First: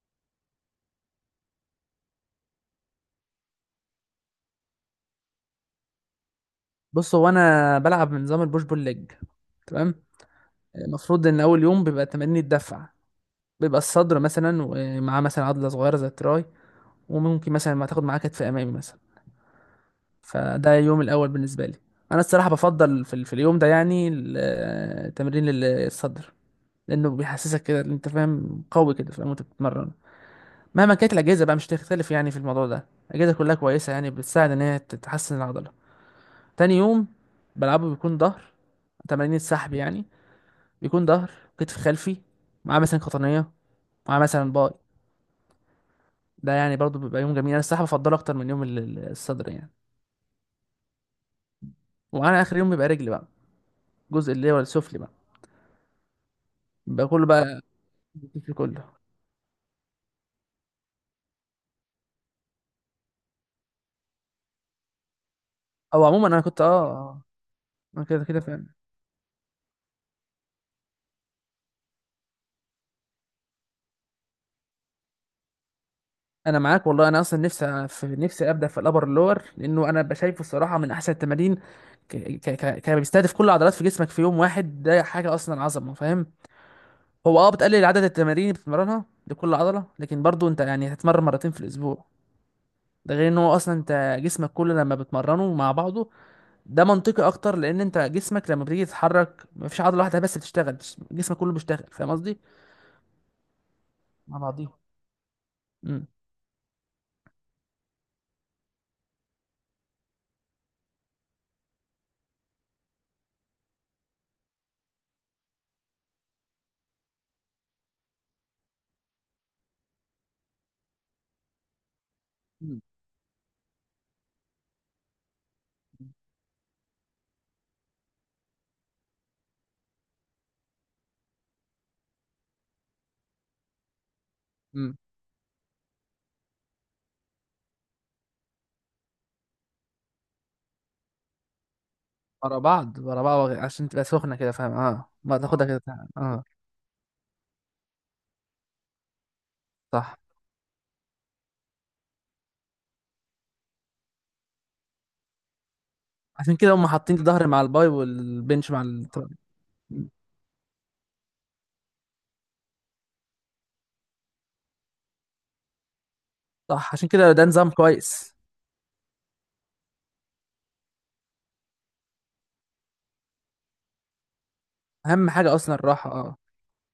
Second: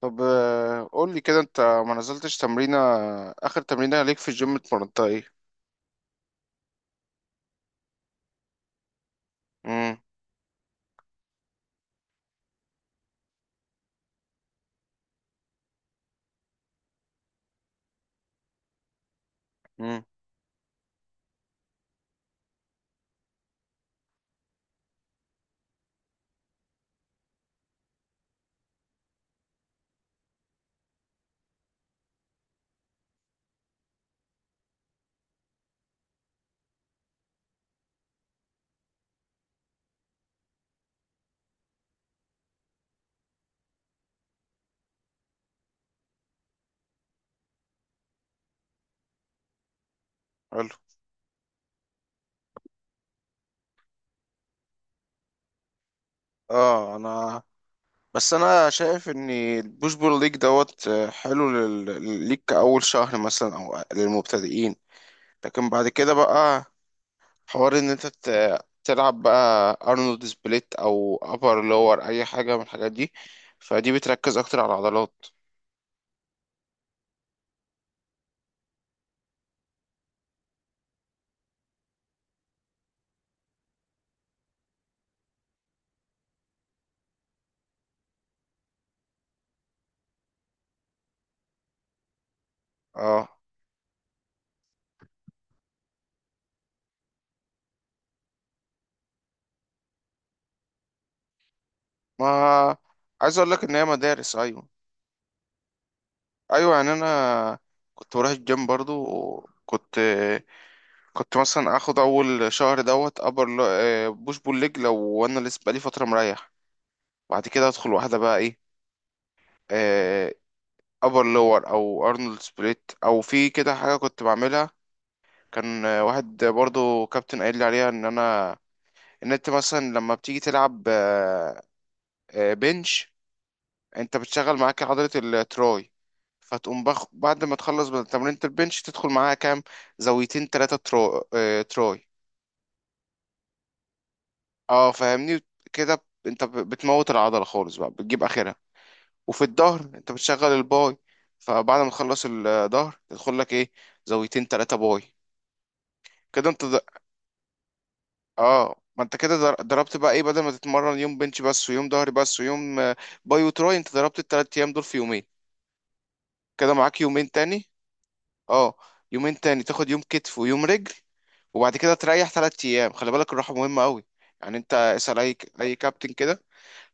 طب قول لي كده، انت ما نزلتش تمرينة. اخر تمرينة ليك في الجيم اتمرنتها ايه؟ بص، هو انا بلعب بنظام البوش بول ليج. تمام. امم. المفروض ان اول يوم بيبقى تمارين الدفع، بيبقى الصدر مثلا ومعاه مثلا عضله صغيره زي التراي، وممكن مثلا ما تاخد معاه كتف امامي مثلا. امم. فده اليوم الاول بالنسبه لي. انا الصراحه بفضل في اليوم ده، يعني تمرين الصدر، لانه بيحسسك كده إن انت فاهم قوي، كده فاهم وانت بتتمرن. مهما كانت الاجهزه بقى مش تختلف، يعني في الموضوع ده الاجهزه كلها كويسه، يعني بتساعد ان هي تحسن العضله. تاني يوم بلعبه بيكون ظهر، تمارين السحب يعني، بيكون ظهر، كتف خلفي، مع مثلا قطنية، مع مثلا باي. ده يعني برضو بيبقى يوم جميل، انا الصراحة بفضله اكتر من يوم الصدر يعني. حلو. وعلى اخر يوم بيبقى رجل بقى، الجزء اللي هو السفلي بقى، اه، بيبقى كله انا بقى. بس في انا كله. شايف ان البوش بول ليج دوت آه، حلو ليك كأول شهر مثلا او للمبتدئين، لكن بعد او كده عموما انا كنت بقى حوار ان انا انت كده كده فاهم. تلعب بقى ارنولد سبليت او ابر لور اي حاجة من الحاجات دي، فدي بتركز اكتر على العضلات. انا معاك والله، انا اصلا نفسي في نفسي ابدا في الابر اللور، لانه انا بشايفه الصراحه من احسن التمارين. بيستهدف كل العضلات في جسمك في يوم واحد، ده حاجه اصلا عظمه فاهم. هو اه بتقلل عدد التمارين اللي بتتمرنها لكل عضله، لكن برضو انت يعني هتتمرن مرتين في الاسبوع. ده اه غير ان هو اصلا انت جسمك كله لما بتمرنه مع بعضه، ده منطقي اكتر، لان انت جسمك لما بتيجي تتحرك مفيش عضله واحده بس بتشتغل، جسمك كله بيشتغل فاهم قصدي. ما عايز اقول لك ان هي مدارس، مع ايوه. بعضيهم. امم. ايوه يعني انا كنت بروح الجيم برضو، وكنت مثلا اخد اول شهر ابر بوش بول ليج. لو انا لسه بقالي فتره مريح، بعد كده ادخل واحده بقى ايه، ابر لور او ارنولد امم. سبليت او في كده حاجه كنت بعملها. كان واحد برضو كابتن قايل لي عليها ان انت مثلا لما بتيجي تلعب بنش انت بتشغل معاك أمم. عضلة التراي، فتقوم بعد ما تخلص من تمرينة البنش تدخل معاها كام زاويتين تلاتة تراي. ورا بعض ورا بعض عشان تبقى سخنه كده فاهم، اه اه ما فاهمني. تاخدها اه كده كده ب- فاهم. اه. انت بتموت العضلة خالص بقى، بتجيب اخرها. وفي الظهر انت صح، بتشغل الباي، فبعد ما تخلص الظهر تدخل لك ايه، زاويتين تلاتة باي. كده عشان انت كده د... هم حاطين الظهر مع الباي والبنش اه مع ما ال... انت آه. كده ضربت بقى ايه، بدل ما تتمرن يوم بنش بس ويوم ظهر بس ويوم باي وتراي انت ضربت الـ3 ايام دول في يومين. كده صح، معاك عشان يومين كده ده تاني. نظام كويس. اه. يومين تاني تاخد يوم كتف ويوم رجل، وبعد كده تريح 3 ايام. خلي بالك، الراحه مهمه قوي، يعني انت اسال اهم اي حاجه اصلا اي كابتن الراحه اه. كده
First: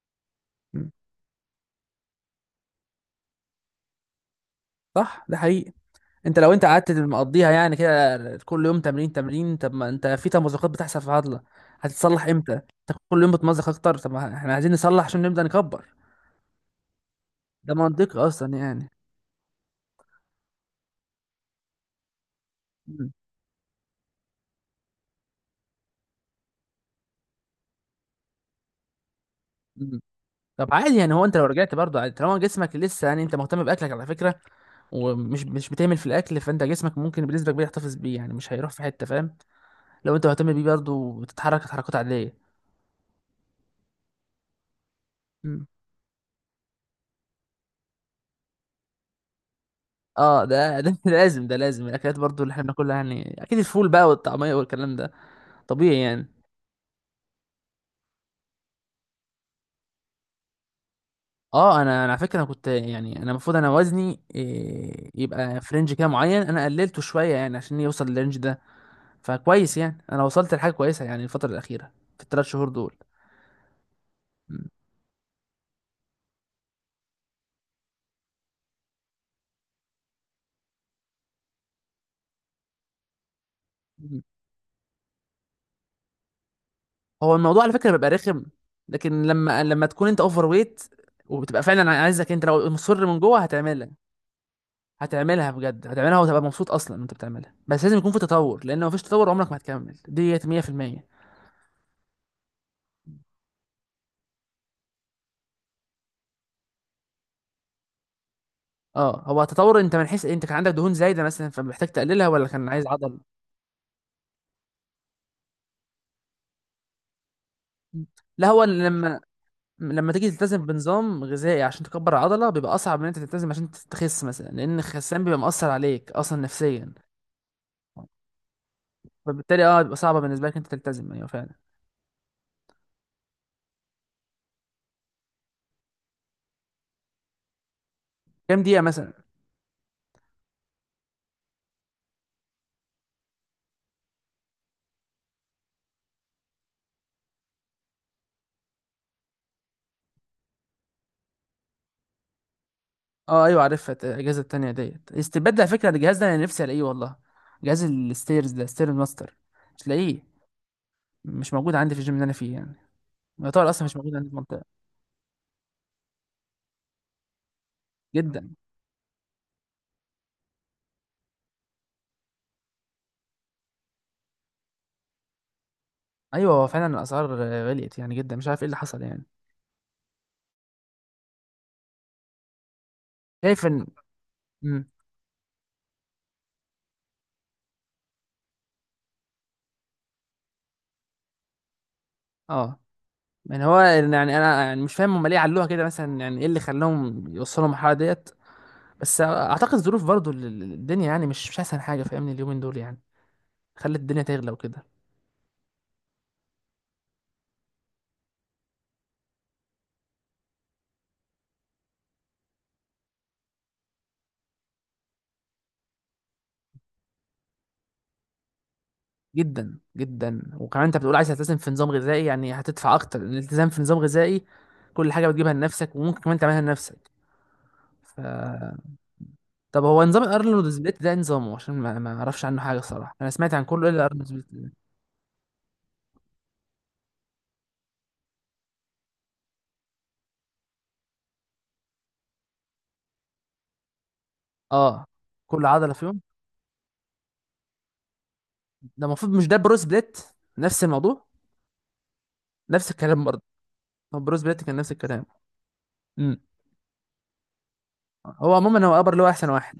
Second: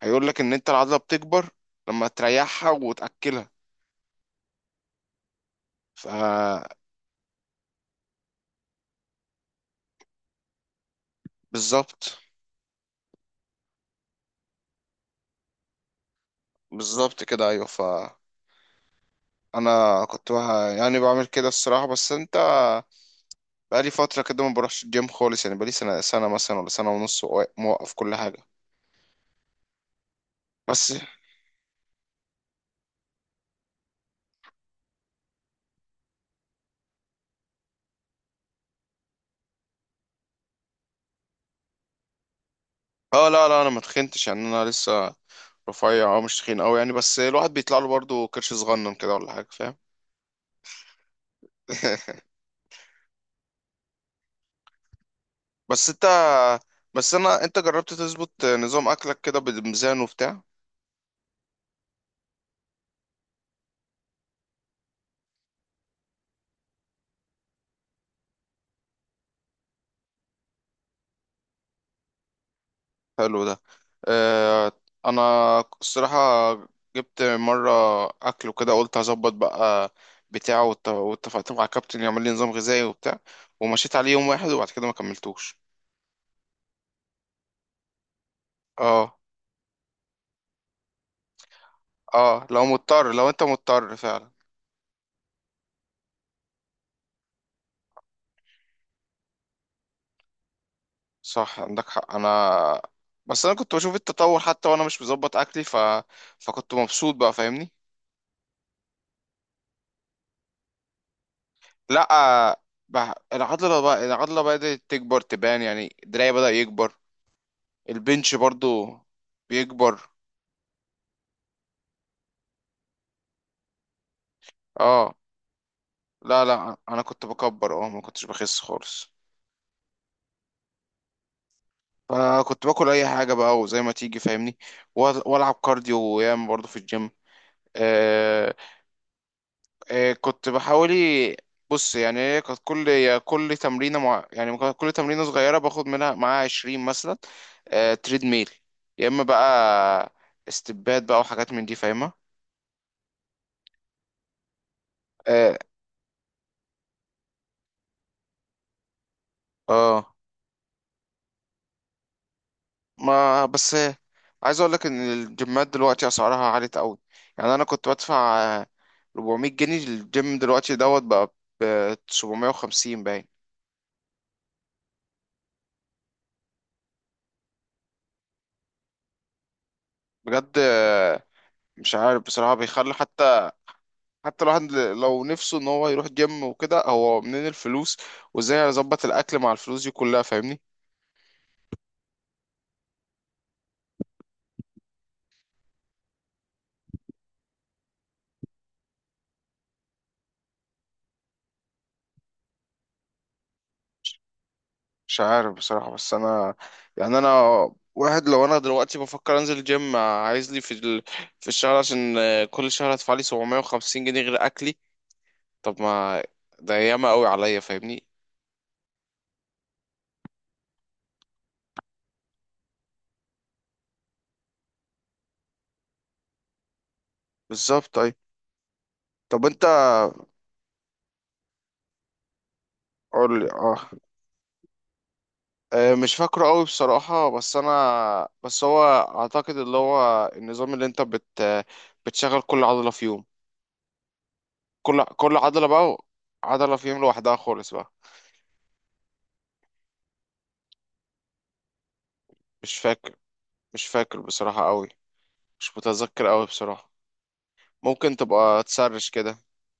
هيقول لك ان انت مم. العضله بتكبر لما تريحها وتاكلها. صح، ده حقيقي. ف انت لو انت قعدت مقضيها يعني كده، كل يوم تمرين تمرين، طب ما انت في تمزقات بتحصل في العضله، بالظبط. هتتصلح امتى؟ انت كل يوم بتمزق اكتر، طب ما احنا عايزين نصلح عشان نبدا نكبر. بالظبط كده، ايوه. ده ف منطقي اصلا يعني. انا كنت بها يعني بعمل كده الصراحه، بس انت مم. بقالي فتره كده ما بروحش الجيم خالص، يعني بقالي سنه مثلا ولا سنه ونص، موقف كل حاجه. مم. طب بس. عادي يعني، هو انت لو رجعت برضه عادي طالما جسمك لسه، يعني انت مهتم باكلك على فكره ومش مش بتعمل في الاكل، فانت جسمك ممكن بنسبه كبيره يحتفظ بيه، يعني مش هيروح في حته فاهم، لو انت مهتم بيه برضه وتتحرك تحركات عاديه. اه لا لا، انا ما تخنتش يعني، انا لسه مم. رفيع اه، مش تخين قوي يعني، بس الواحد بيطلع له برضه كرش صغنن كده ولا حاجه فاهم. اه ده لازم، ده لازم الاكلات برضه اللي احنا بناكلها، يعني اكيد الفول بقى والطعميه والكلام ده بس طبيعي انت، يعني. بس انا انت جربت تظبط نظام اكلك كده بميزان وبتاع؟ اه انا على فكره، انا كنت يعني انا المفروض، انا وزني إيه، يبقى في رينج كده معين، انا قللته شويه يعني عشان يوصل للرينج ده، فكويس يعني انا وصلت لحاجه كويسه يعني الفتره الاخيره في ال 3 شهور دول. حلو ده. مم. اه انا الصراحه جبت مره اكل وكده، قلت هظبط بقى بتاعه، واتفقت مع كابتن يعمل لي نظام غذائي وبتاع، ومشيت عليه مم. يوم واحد وبعد كده ما كملتوش. هو الموضوع على فكره بيبقى رخم، اه. لكن لما تكون انت اوفر ويت وبتبقى فعلا عايزك، اه انت لو لو مصر مضطر، من لو جوه انت هتعملها، مضطر فعلا. هتعملها بجد، هتعملها وتبقى مبسوط اصلا وانت بتعملها، بس لازم يكون في تطور، لان لو مفيش تطور عمرك ما هتكمل ديت 100%. صح، عندك حق، انا بس انا كنت بشوف التطور حتى وانا مش مظبط اكلي، فكنت مبسوط بقى فاهمني. اه، هو تطور انت من حيث انت كان عندك دهون زايده مثلا فمحتاج تقللها، ولا لا كان عايز عضل؟ بقى العضله، بقى العضله بدات تكبر تبان، يعني دراعي بدأ يكبر، البنش لا، هو برضو بيكبر. لما تيجي تلتزم بنظام غذائي عشان تكبر العضله بيبقى اصعب من انت تلتزم عشان تخس مثلا، لان اه الخسان بيبقى مأثر عليك اصلا لا لا، نفسيا. انا كنت بكبر اه، ما كنتش بخس خالص، فبالتالي اه بيبقى صعبه بالنسبه لك انت تلتزم ايوه فعلا. فكنت باكل اي حاجه بقى وزي ما تيجي فاهمني. والعب كارديو وياما برضو في الجيم. كام دقيقه مثلا؟ كنت بحاولي. بص، يعني هي كانت كل يا كل تمرينة مع، يعني كانت كل تمرينة صغيرة باخد منها معاها 20 مثلا، تريد ميل، يا اما بقى استبات بقى وحاجات من دي فاهمة. اه ايوه عارفها، الاجهزه التانيه ديت اه. استبدل على فكره الجهاز ده انا نفسي الاقيه والله، جهاز الستيرز ده، ستير ماستر، مش آه. لاقيه. مش موجود عندي في الجيم اللي انا فيه يعني، ما يعتبر بس اصلا مش موجود عندي في عايز المنطقه. اقول لك ان الجيمات دلوقتي اسعارها عالية قوي. يعني انا كنت بدفع جدا. آه، 400 جنيه الجيم، دلوقتي بقى ب 750 باين. ايوه، هو فعلا الاسعار غليت يعني جدا، مش عارف ايه اللي حصل يعني. بجد مش عارف بصراحة. بيخلي حتى، شايف ان، حتى الواحد امم، لو نفسه ان هو يروح جيم وكده، هو منين الفلوس وازاي اظبط الاكل مع الفلوس دي كلها فاهمني؟ اه، يعني هو يعني انا يعني مش فاهم هم ليه علوها كده مثلا، يعني ايه اللي خلاهم يوصلوا المرحله ديت. بس اعتقد الظروف برضو الدنيا يعني مش احسن حاجه فاهمني اليومين دول يعني، خلت الدنيا تغلى وكده. مش عارف بصراحة، بس انا يعني انا، واحد لو انا دلوقتي بفكر انزل جيم عايز لي في في الشهر عشان كل شهر هدفع لي 750 جنيه غير اكلي. طب ما ده ياما قوي عليا فاهمني. جدا جدا، وكمان انت بتقول عايز تلتزم في نظام غذائي، يعني هتدفع اكتر، الالتزام في نظام غذائي كل حاجه بتجيبها لنفسك وممكن كمان تعملها لنفسك. بالظبط. طيب ف، طب انت طب هو نظام الارنولد سبليت ده إيه نظامه؟ عشان ما اعرفش عنه حاجه الصراحه، انا قول لي، سمعت عن اه. كله الا الارنولد سبليت. مش فاكره قوي بصراحة، بس انا بس هو اعتقد اللي هو النظام اللي انت بت بتشغل كل عضلة في يوم. كل اه، كل عضلة كل عضله بقى، فيهم، عضلة فيهم لوحدها خالص بقى. ده المفروض مش ده بروس بليت؟ نفس الموضوع، مش نفس فاكر. الكلام برضه. مش هو فاكر بروس بليت بصراحة كان قوي. نفس الكلام. مش متذكر امم. قوي بصراحة. ممكن هو تبقى عموما هو تسرش ابر له كده. احسن واحد.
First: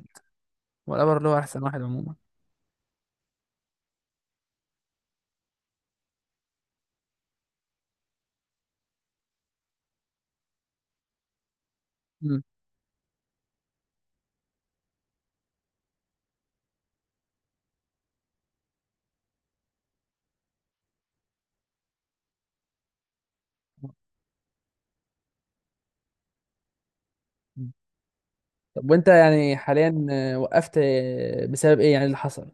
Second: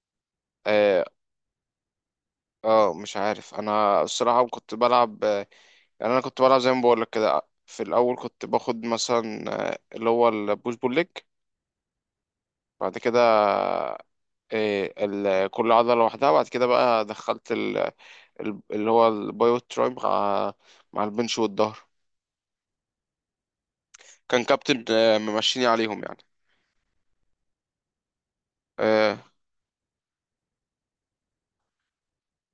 هو اه. الابر له احسن واحد عموما. مش عارف انا الصراحة كنت بلعب يعني انا كنت بلعب زي ما بقولك كده. في الاول كنت باخد مثلا اللي هو البوش بول ليج، امم. بعد كده كل عضلة لوحدها، بعد كده بقى دخلت اللي هو البايو تراي مع، مع البنش والظهر. كان كابتن ممشيني عليهم يعني. طب وانت آه، يعني حاليا وقفت بسبب ايه يعني اللي حصل؟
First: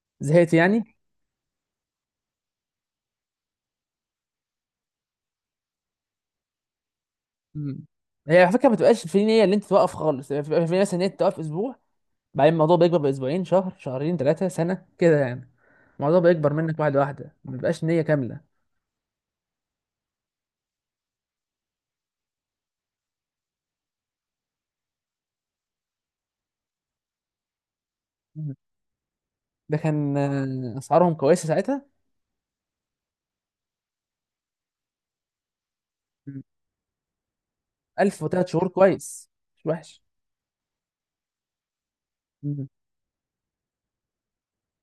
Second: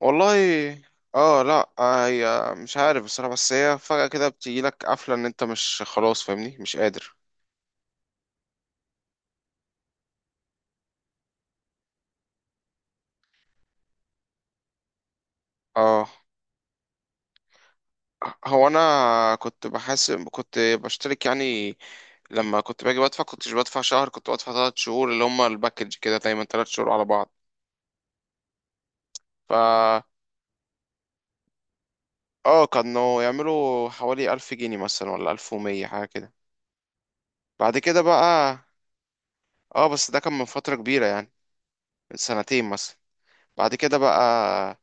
والله. زهقت يعني؟ اه لا هي مش عارف بصراحة، بس هي فجأة كده بتجيلك قفلة ان انت مش خلاص فاهمني، مش قادر. امم. هي على فكره ما بتبقاش في نيه ان انت توقف خالص، يعني بتبقى في نيه مثلا ان انت توقف اسبوع، بعدين الموضوع بيكبر باسبوعين، شهر، شهرين، ثلاثه، سنه كده يعني، اه. الموضوع بيكبر منك واحده واحده، ما بيبقاش نيه كامله. هو انا كنت بحاسب، كنت بشترك يعني، لما كنت باجي بدفع كنتش بدفع شهر، كنت بدفع 3 شهور اللي هما الباكج كده دايما 3 شهور على بعض. ف ده كان اسعارهم كويسه ساعتها. اه كانوا يعملوا حوالي 1000 جنيه مثلا، ولا 1100 حاجة كده. مم. بعد كده 1000 وثلاث بقى، شهور، كويس، مش اه وحش. بس ده كان من فترة كبيرة يعني، من سنتين مم. مثلا. بعد كده بقى،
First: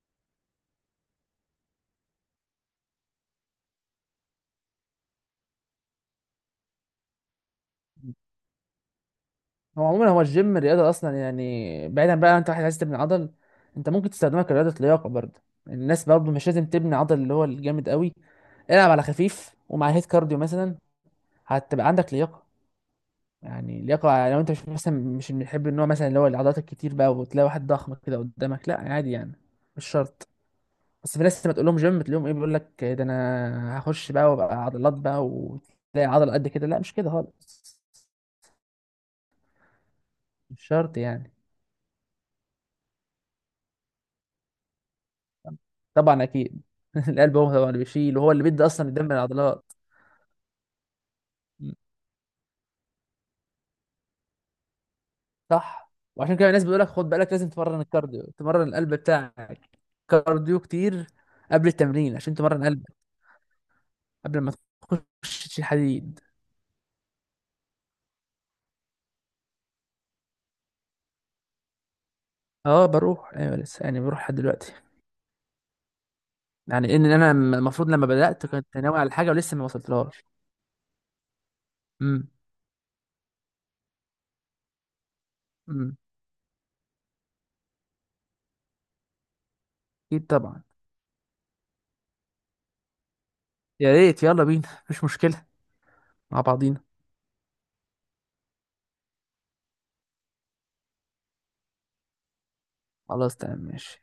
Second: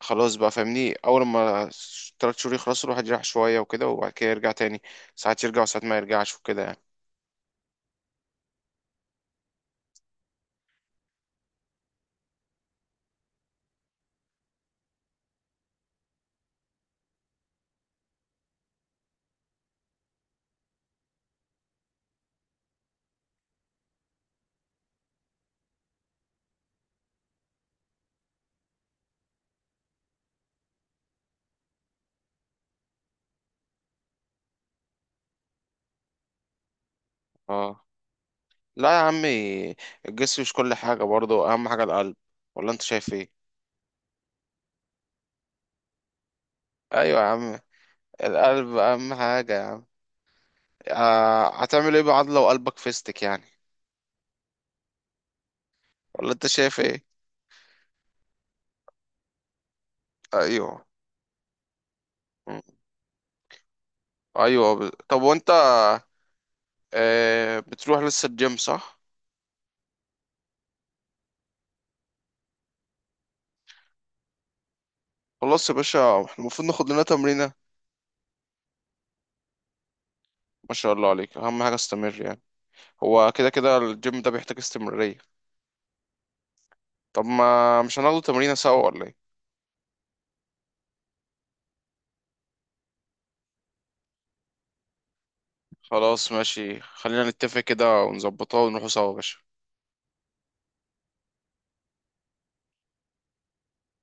خلاص بقى فاهمني، اول ما 3 شهور يخلصوا الواحد يريح شويه وكده، وبعد كده يرجع تاني، ساعات يرجع وساعات ما يرجعش وكده يعني. هو عموما هو الجيم الرياضه اصلا يعني، بعيدا بقى انت واحد عايز تبني عضل، انت ممكن تستخدمها كرياضه لياقه برضه. الناس برضه مش لازم تبني عضل اللي هو الجامد قوي، العب على خفيف ومع هيت كارديو مثلا، هتبقى عندك لياقه. يعني لياقه، لو انت مش مثلا مش بنحب النوع مثلا اللي هو العضلات الكتير بقى، وتلاقي واحد ضخم كده قدامك، لا عادي يعني، مش شرط. بس في ناس لما تقول لهم جيم تلاقيهم ايه بيقول لك ده انا هخش بقى وابقى عضلات بقى، وتلاقي عضله قد كده، لا مش كده خالص، اه لا يا عمي، الجسم مش مش كل شرط حاجه يعني. برضه، اهم حاجه القلب، ولا انت شايف ايه؟ طبعا اكيد. ايوه يا القلب هو عم. اللي بيشيل وهو اللي بيدي القلب اصلا الدم اهم حاجه يا للعضلات. عم. آه، م. هتعمل ايه بعد لو قلبك فيستك يعني؟ صح، ولا وعشان انت كده الناس شايف بيقول لك ايه؟ خد بالك لازم تمرن الكارديو، تمرن القلب بتاعك. كارديو ايوه. كتير قبل التمرين عشان م. تمرن قلبك، قبل ما ايوه طب تخش وانت تشيل حديد. آه بتروح لسه الجيم صح؟ اه بروح ايوه لسه، يعني بروح لحد دلوقتي. خلاص يا باشا، احنا المفروض ناخد يعني لنا انا تمرينه. المفروض لما بدات كنت ناوي على حاجه ولسه ما وصلتلهاش. ما شاء الله عليك، اهم حاجه استمر يعني. هو كده كده الجيم ده بيحتاج استمرارية. امم. طب ما مش هناخده تمرينة سوا ولا ايه؟ اكيد طبعا. يا ريت، يلا بينا مفيش مشكلة. خلاص مع ماشي، بعضينا. خلينا نتفق كده ونظبطها ونروحوا سوا يا باشا. خلاص، تمام، ماشي.